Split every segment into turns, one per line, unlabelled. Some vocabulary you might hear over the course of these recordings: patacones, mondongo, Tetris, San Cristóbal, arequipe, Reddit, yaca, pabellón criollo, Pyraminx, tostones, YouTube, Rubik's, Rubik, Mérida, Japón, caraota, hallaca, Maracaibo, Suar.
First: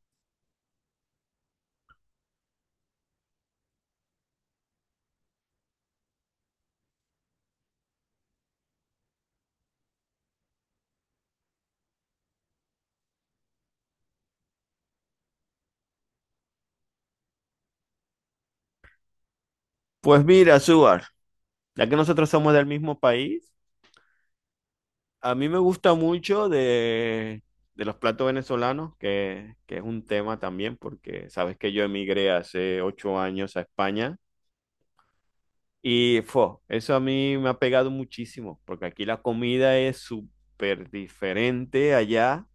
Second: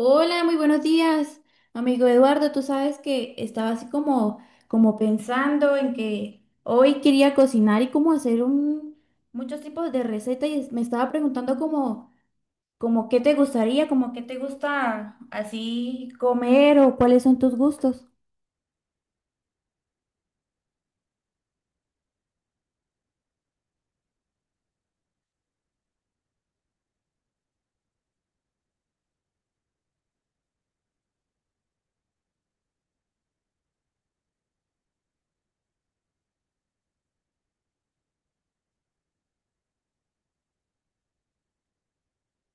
Hola, muy buenos días, amigo Eduardo. Tú sabes que estaba así como, como pensando en que hoy quería cocinar y como hacer un, muchos tipos de recetas y me estaba preguntando como, como qué te gustaría, como qué te gusta así comer o cuáles son tus gustos.
Pues mira, Suar, ya que nosotros somos del mismo país, a mí me gusta mucho de los platos venezolanos, que es un tema también, porque sabes que yo emigré hace 8 años a España y fo, eso a mí me ha pegado muchísimo, porque aquí la comida es súper diferente allá,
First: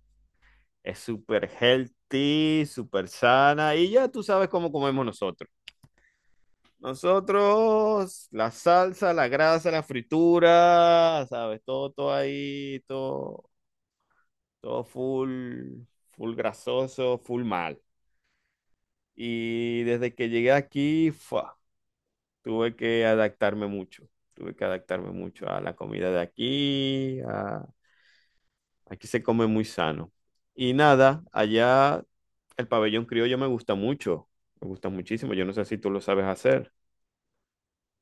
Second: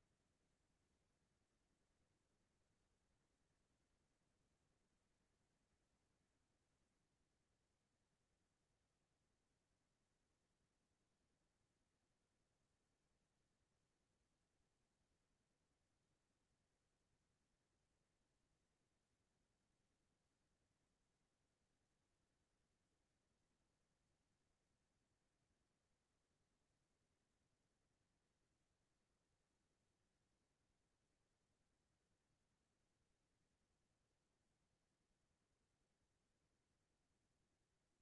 es súper healthy, súper sana y ya tú sabes cómo comemos nosotros. Nosotros, la salsa, la grasa, la fritura, ¿sabes? Todo ahí, todo full, full grasoso, full mal. Y desde que llegué aquí, fua, tuve que adaptarme mucho. Tuve que adaptarme mucho a la comida de aquí. Aquí se come muy sano. Y nada, allá el pabellón criollo me gusta mucho. Me gusta muchísimo. Yo no sé si tú lo sabes hacer.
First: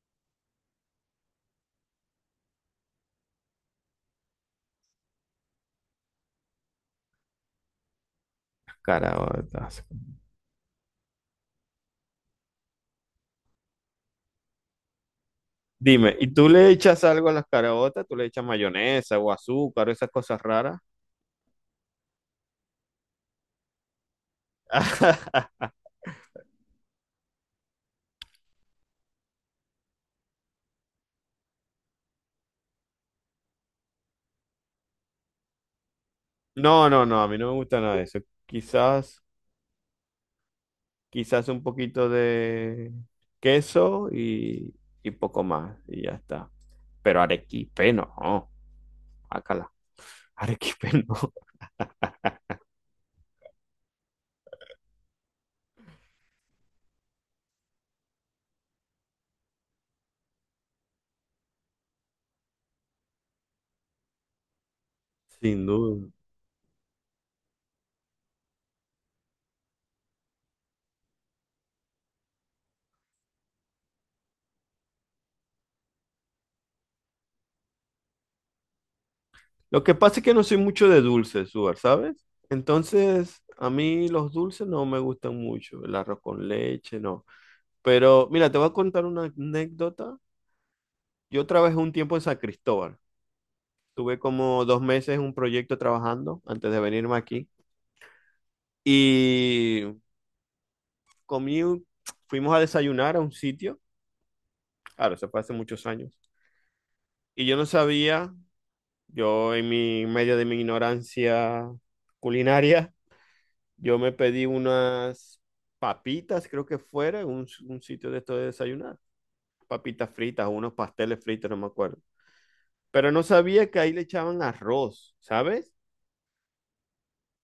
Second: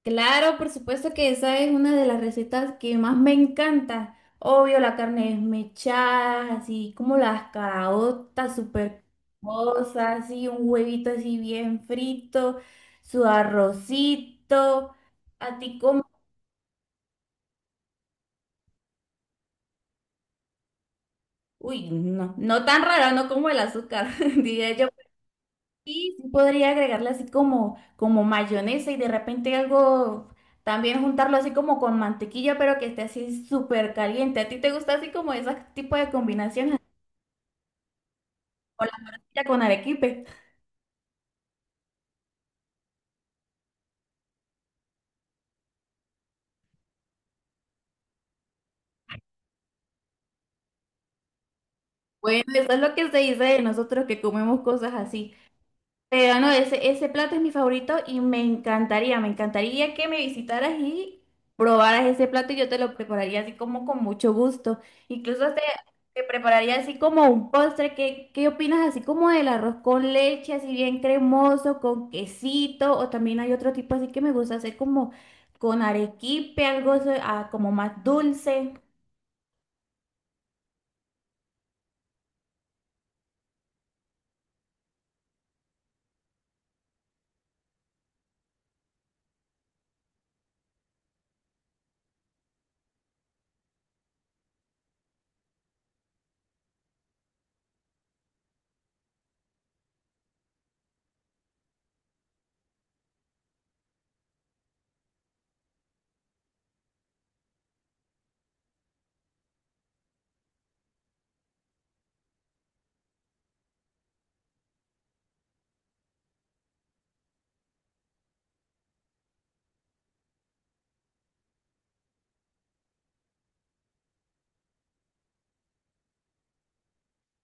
Claro, por supuesto que esa es una de las recetas que más me encanta. Obvio, la carne desmechada, así como las caraotas súper
Caraota.
cosas, así un huevito así bien frito, su arrocito, a ti como...
Dime, ¿y tú le echas algo a las caraotas? ¿Tú le echas mayonesa o azúcar o esas cosas raras?
Uy, no, no tan raro, no como el azúcar, diría yo. Y sí podría agregarle así como, como mayonesa y de repente algo, también juntarlo así como con mantequilla, pero que esté así súper caliente. ¿A ti te gusta así como ese tipo de combinaciones?
No, a mí no me gusta nada de eso.
O la
Quizás,
morcilla con arequipe.
quizás un poquito de queso y poco más, y ya está. Pero arequipe no, acala. Arequipe no,
Bueno, eso es lo que se dice de nosotros que comemos cosas así. Pero no, ese plato es mi favorito y me encantaría que me visitaras y probaras ese plato y yo te lo prepararía así como con mucho gusto. Incluso te,
sin duda.
te prepararía así como un postre. ¿Qué, qué opinas así como del arroz con leche, así bien cremoso, con quesito? O también hay otro tipo así que me gusta hacer como con arequipe, algo así, ah, como más dulce.
Lo que pasa es que no soy mucho de dulces, Suar, ¿sabes? Entonces, a mí los dulces no me gustan mucho. El arroz con leche, no. Pero mira, te voy a contar una anécdota. Yo trabajé un tiempo en San Cristóbal. Tuve como 2 meses en un proyecto trabajando antes de venirme aquí. Y comí, un- fuimos a desayunar a un sitio. Claro, eso fue hace muchos años. Y yo no sabía, yo en medio de mi ignorancia culinaria, yo me pedí unas papitas, creo que fuera, en un sitio de esto de desayunar. Papitas fritas, unos pasteles fritos, no me acuerdo, pero no sabía que ahí le echaban arroz, ¿sabes?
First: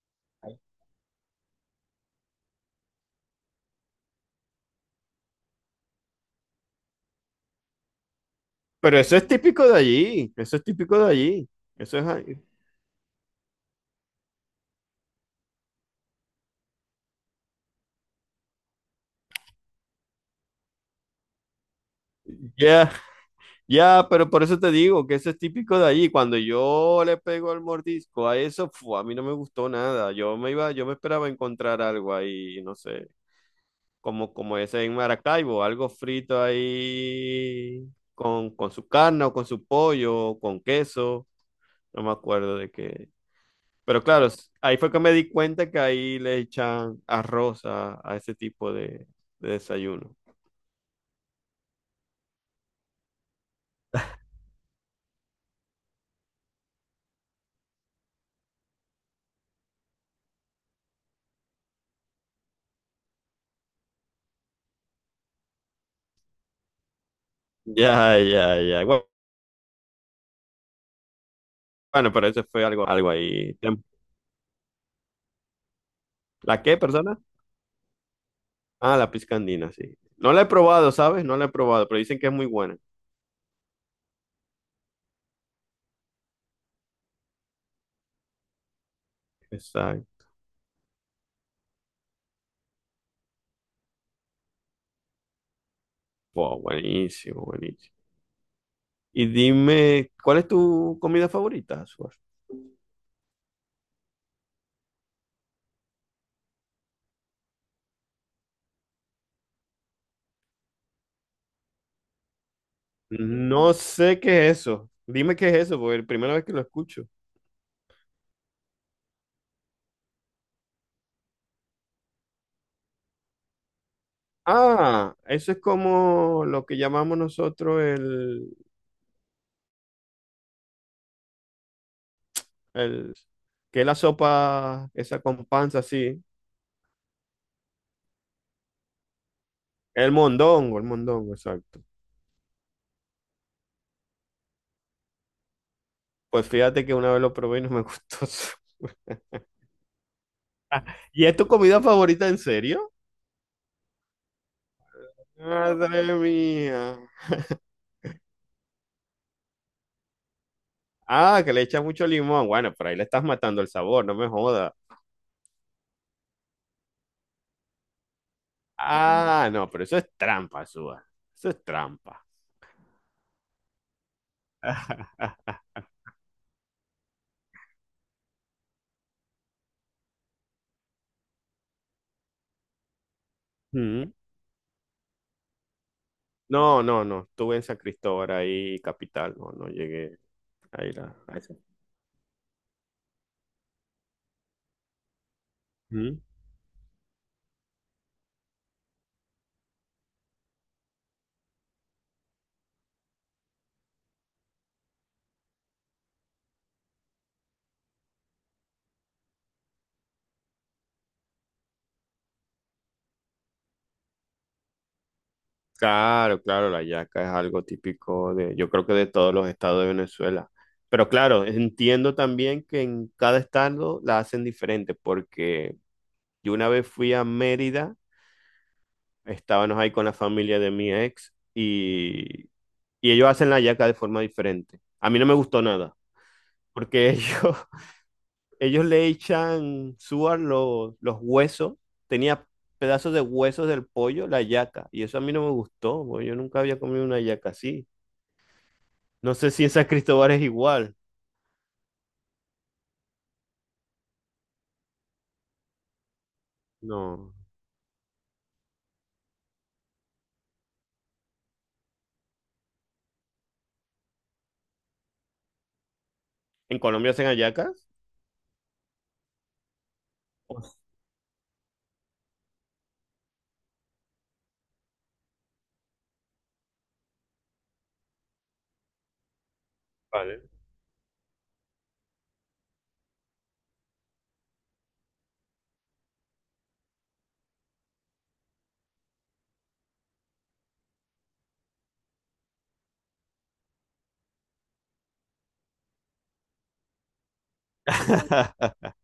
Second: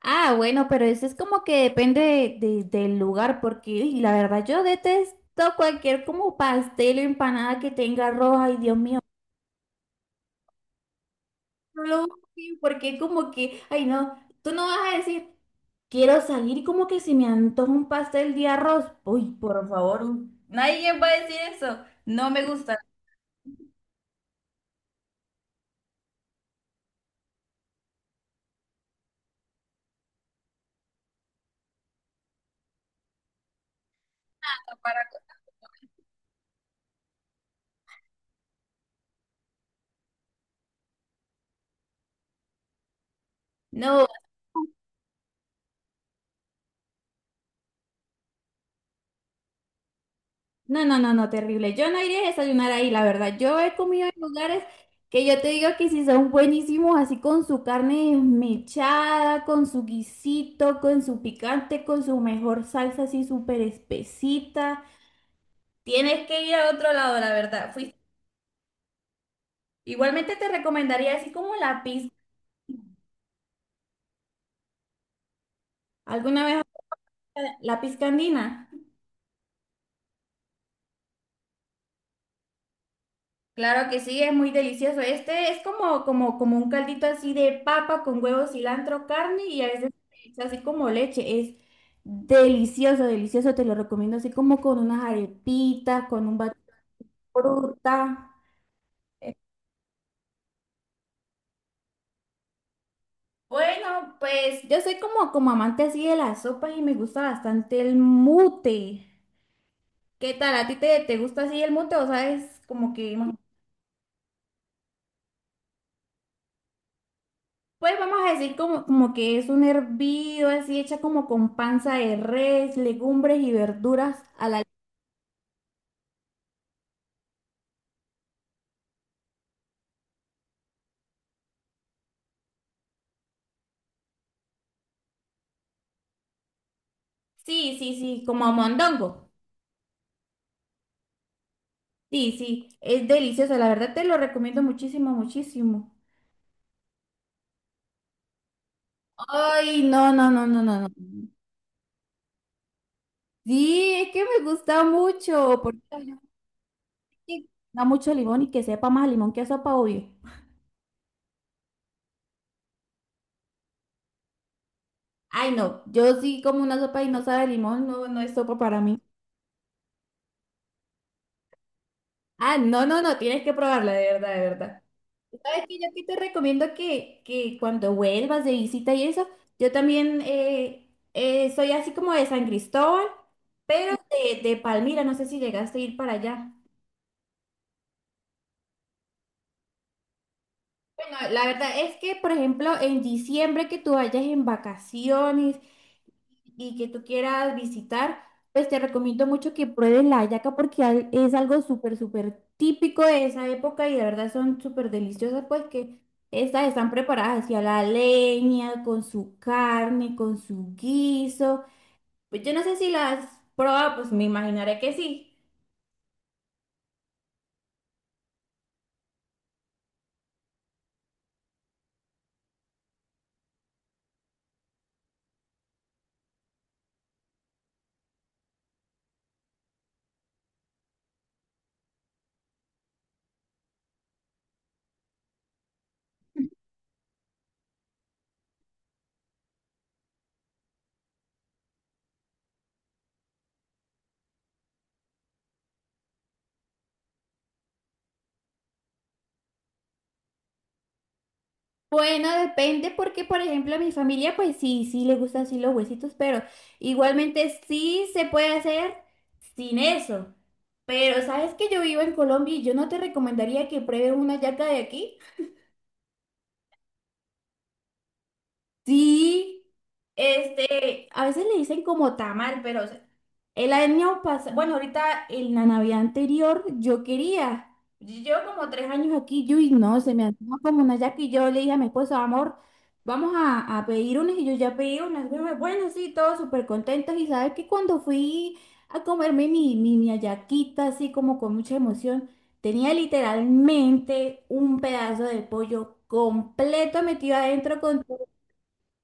Ah, bueno, pero eso es como que depende del lugar, porque uy, la verdad yo detesto cualquier como pastel o empanada que tenga arroz, ay Dios
Pero
mío,
eso es típico de allí, eso es típico de allí,
no lo
eso es... ahí.
odio, porque como que, ay no, tú no vas a decir, quiero salir y como que se me antoja un pastel de arroz, uy, por favor, nadie va a decir eso, no me gusta.
Ya, ya, pero por eso te digo que eso es típico de allí. Cuando yo le pego el mordisco a eso, fu, a mí no me gustó nada. Yo me iba, yo me esperaba encontrar algo ahí, no sé, como ese en
No,
Maracaibo, algo frito ahí con su carne o con su pollo, o con queso. No me acuerdo de qué. Pero
para-
claro, ahí fue que me di cuenta que ahí le echan arroz a ese tipo de desayuno.
no, no, no, no, terrible. Yo no iría a desayunar ahí, la verdad. Yo he comido en lugares que yo te digo que sí son buenísimos, así con su carne desmechada, con su guisito, con su picante, con su mejor salsa así súper espesita. Tienes que ir a otro lado, la verdad.
Ya.
Igualmente te recomendaría así como la
Bueno,
pizca.
pero eso fue algo, algo ahí.
¿Alguna vez
¿La qué, persona?
la pizca andina?
Ah, la pizca andina, sí. No la he probado, ¿sabes? No la he probado, pero dicen que es muy buena.
Claro que sí, es muy delicioso. Este es como, como, como un caldito así de papa con huevo, cilantro, carne y a veces
Exacto.
le echa así como leche. Es delicioso, delicioso. Te lo recomiendo así como con unas arepitas, con un
Wow,
batido de
buenísimo, buenísimo.
fruta.
Y
Eh,
dime, ¿cuál es tu comida favorita, Suar?
Bueno, pues yo soy como, como amante así de las sopas y me gusta bastante el mute. ¿Qué tal? ¿A ti te gusta así el mute o sabes como que más?
No sé qué es eso. Dime qué es eso, porque es la primera vez que lo escucho.
Pues vamos a decir como, como que es un hervido así hecha como con panza de res, legumbres y verduras a la...
Ah, eso es como lo que llamamos nosotros el, que es la sopa esa con panza así.
Sí, sí, sí, como mondongo.
El mondongo, exacto.
Sí, sí, es delicioso, la verdad te lo recomiendo muchísimo, muchísimo.
Pues fíjate que una vez lo probé y no me gustó.
Ay, no, no, no, no, no, no.
¿Y es tu comida favorita en serio?
Sí, es que me gusta mucho, porque
Madre
me
mía.
da mucho limón y que sepa más a limón que a sopa, obvio.
Ah, que le echa mucho limón. Bueno, pero ahí le estás matando el sabor, no me jodas.
Ay, no, yo sí como una sopa y no sabe a limón, no, no es sopa para mí.
Ah, no, pero eso es trampa, Suba. Eso es trampa.
Ah, no, no, no, tienes que probarla, de verdad, de verdad. ¿Sabes qué? Yo aquí te recomiendo que cuando vuelvas de visita y eso, yo también soy así como de San Cristóbal, pero
Mm.
de Palmira, no sé si llegaste a ir para allá.
No. Estuve en San Cristóbal ahí, capital. No, no llegué a ir
Bueno,
a
la
eso.
verdad es que, por ejemplo, en diciembre que tú vayas en vacaciones
Mm.
y que tú quieras visitar, pues te recomiendo mucho que pruebes la hallaca porque es algo súper, súper típico de esa época y de verdad son súper deliciosas, pues que estas están preparadas hacia la leña, con su carne, con su guiso. Pues yo no sé si las pruebas, pues me imaginaré que sí.
Claro, claro, la yaca es algo típico de, yo creo que de todos los estados de Venezuela. Pero claro, entiendo también que en cada estado la hacen diferente, porque yo una vez fui a Mérida, estábamos ahí con la familia de mi ex y ellos hacen la yaca de forma diferente. A mí no me gustó nada, porque ellos, ellos le echan suar los huesos, tenía pedazos de huesos del pollo, la yaca, y eso a mí no me gustó, porque yo nunca había comido una yaca así. No sé si en San Cristóbal es igual.
Bueno, depende porque, por ejemplo, a mi familia, pues sí, sí le gustan así los huesitos, pero
No.
igualmente sí se puede hacer sin eso. Pero sabes que yo vivo en Colombia y yo no te recomendaría que pruebes una yaca de aquí.
¿En Colombia hacen hallacas?
Sí.
Pues,
Este, a veces le dicen como tamal, pero o sea, el año pasado, bueno, ahorita en la Navidad anterior yo quería, yo llevo como tres años aquí, yo y no, se me
vale.
antoja como una yaca y yo le dije a mi esposo, amor, a pedir unas y yo ya pedí unas, bueno, bueno, sí, todos súper contentos y sabes que cuando fui a comerme mi hallaquita así como con mucha emoción, tenía literalmente un pedazo de pollo completo metido adentro con...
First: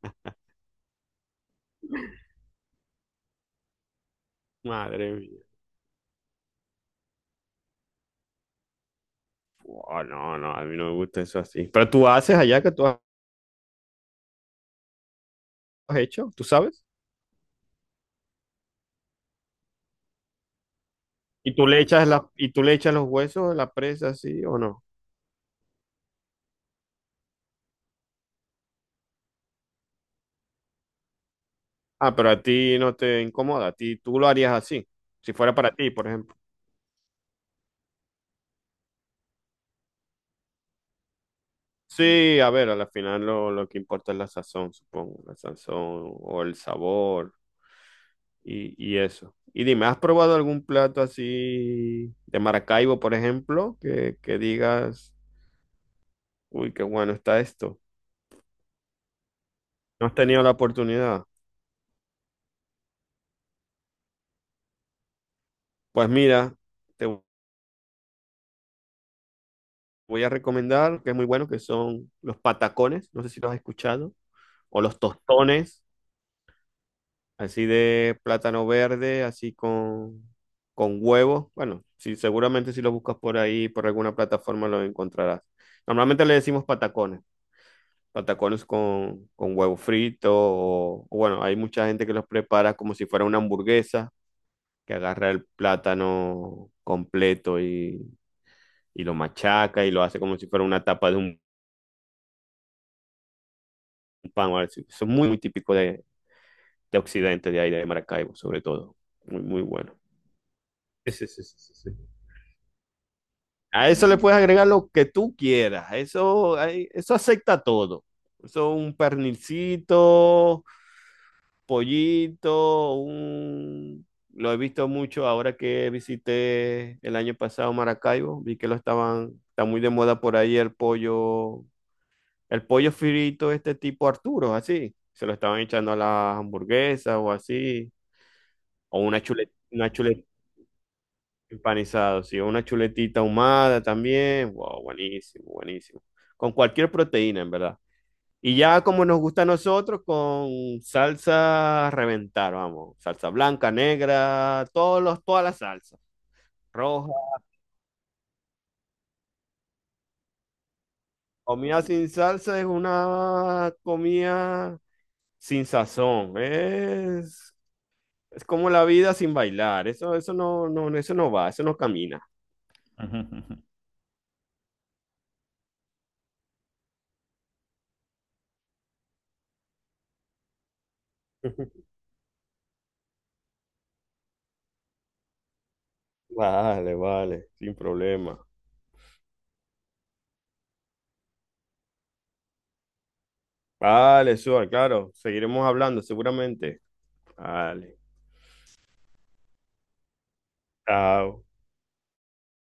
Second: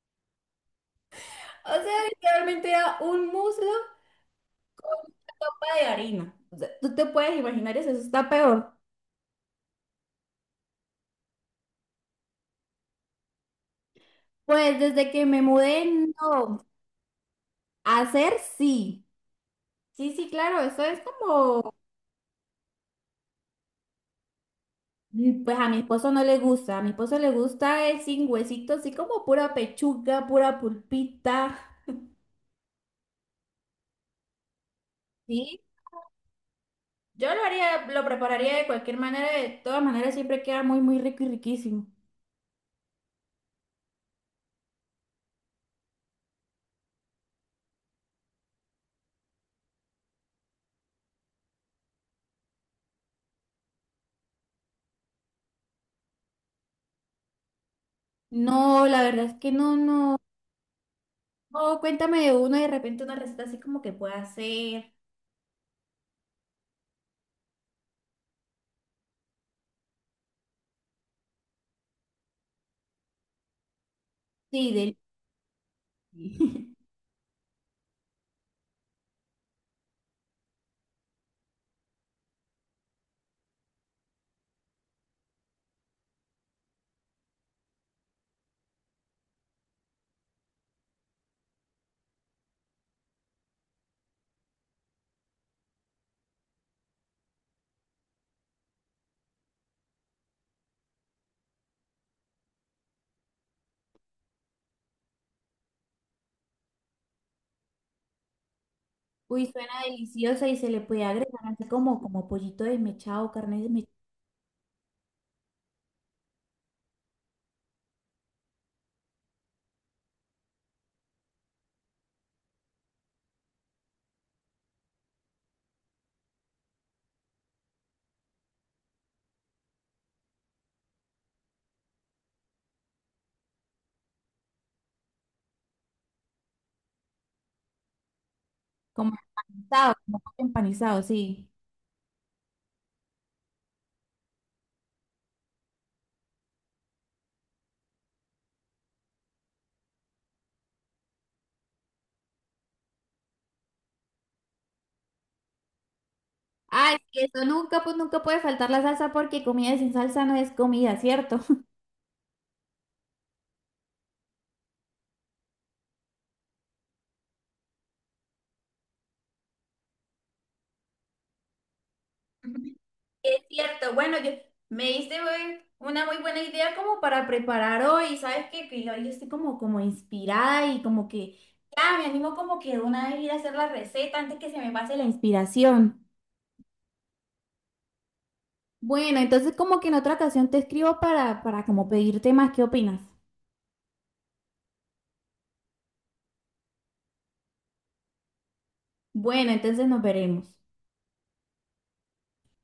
O sea, literalmente era un muslo con
Madre
una
mía.
copa de harina. O sea, tú te puedes imaginar eso, eso está peor.
Buah, no, no, a mí no me gusta eso así. Pero tú haces hallaca, tú has
Pues desde que me mudé,
hecho, tú
no.
sabes.
Hacer sí. Sí, sí, claro, eso es
Y tú
como,
le echas y tú le echas los huesos a la presa así o no.
mm, pues a mi esposo no le gusta. A mi esposo le gusta es sin huesito, así como pura pechuga, pura pulpita.
Ah, pero a ti no te incomoda, a ti tú lo harías así, si fuera
Sí.
para ti, por ejemplo.
Yo lo haría, lo prepararía de cualquier manera, de todas maneras siempre queda muy, muy rico y riquísimo.
Sí, a ver, al final lo que importa es la sazón, supongo, la sazón o el sabor, y eso. Y dime, ¿has probado algún plato así de Maracaibo, por ejemplo, que digas, uy, qué bueno está esto?
No, la verdad es que no,
¿No has
no.
tenido la oportunidad?
O cuéntame de uno y de repente una receta así como que pueda hacer.
Pues mira, te voy a recomendar, que es muy bueno, que son los patacones, no sé si los has escuchado,
Sí,
o
del...
los tostones, así de plátano verde, así con huevo. Bueno, sí, seguramente si lo buscas por ahí, por alguna plataforma, lo encontrarás. Normalmente le decimos patacones. Patacones con huevo frito, o bueno, hay mucha gente que los prepara como si fuera una hamburguesa, que agarra el plátano completo y lo machaca y lo hace como si fuera una tapa de un pan, o algo así. Eso es muy, muy típico de Occidente, de ahí, de Maracaibo, sobre todo. Muy,
Uy,
muy
suena
bueno.
deliciosa y se le puede
Sí, sí,
agregar
sí, sí,
así
sí, sí.
como, como pollito desmechado, carne
A
desmechada,
eso le puedes agregar lo que tú quieras. Eso, eso acepta todo. Eso un pernilcito, pollito, un... Lo he visto mucho ahora que visité el año pasado Maracaibo, vi que lo estaban, está muy de moda por ahí el pollo frito este tipo Arturo, así, se lo estaban echando a las hamburguesas o así, o
como
una
empanizado, como
chuleta
pollo empanizado, sí.
empanizada, sí, o una chuletita ahumada también, wow, buenísimo, buenísimo, con cualquier proteína, en verdad. Y ya como nos gusta a nosotros, con salsa a reventar, vamos. Salsa blanca, negra, todas las salsas.
Ay,
Roja.
que eso nunca, pues nunca puede faltar la salsa porque comida sin salsa no es comida, ¿cierto?
Comida sin salsa es una comida sin sazón. Es como la vida sin bailar. Eso no, no, eso no va, eso no camina.
Es cierto, bueno, yo, me diste una muy buena idea como para preparar hoy, ¿sabes qué? Que hoy estoy como, como inspirada y como que ya me animo como que de una vez ir a hacer la receta antes que se me pase la inspiración.
Vale, vale, sin problema.
Bueno, entonces como que en otra ocasión te escribo para como pedirte más, ¿qué opinas?
Vale, Suar, claro. Seguiremos hablando seguramente. Vale.
Bueno, entonces nos veremos.
Chao.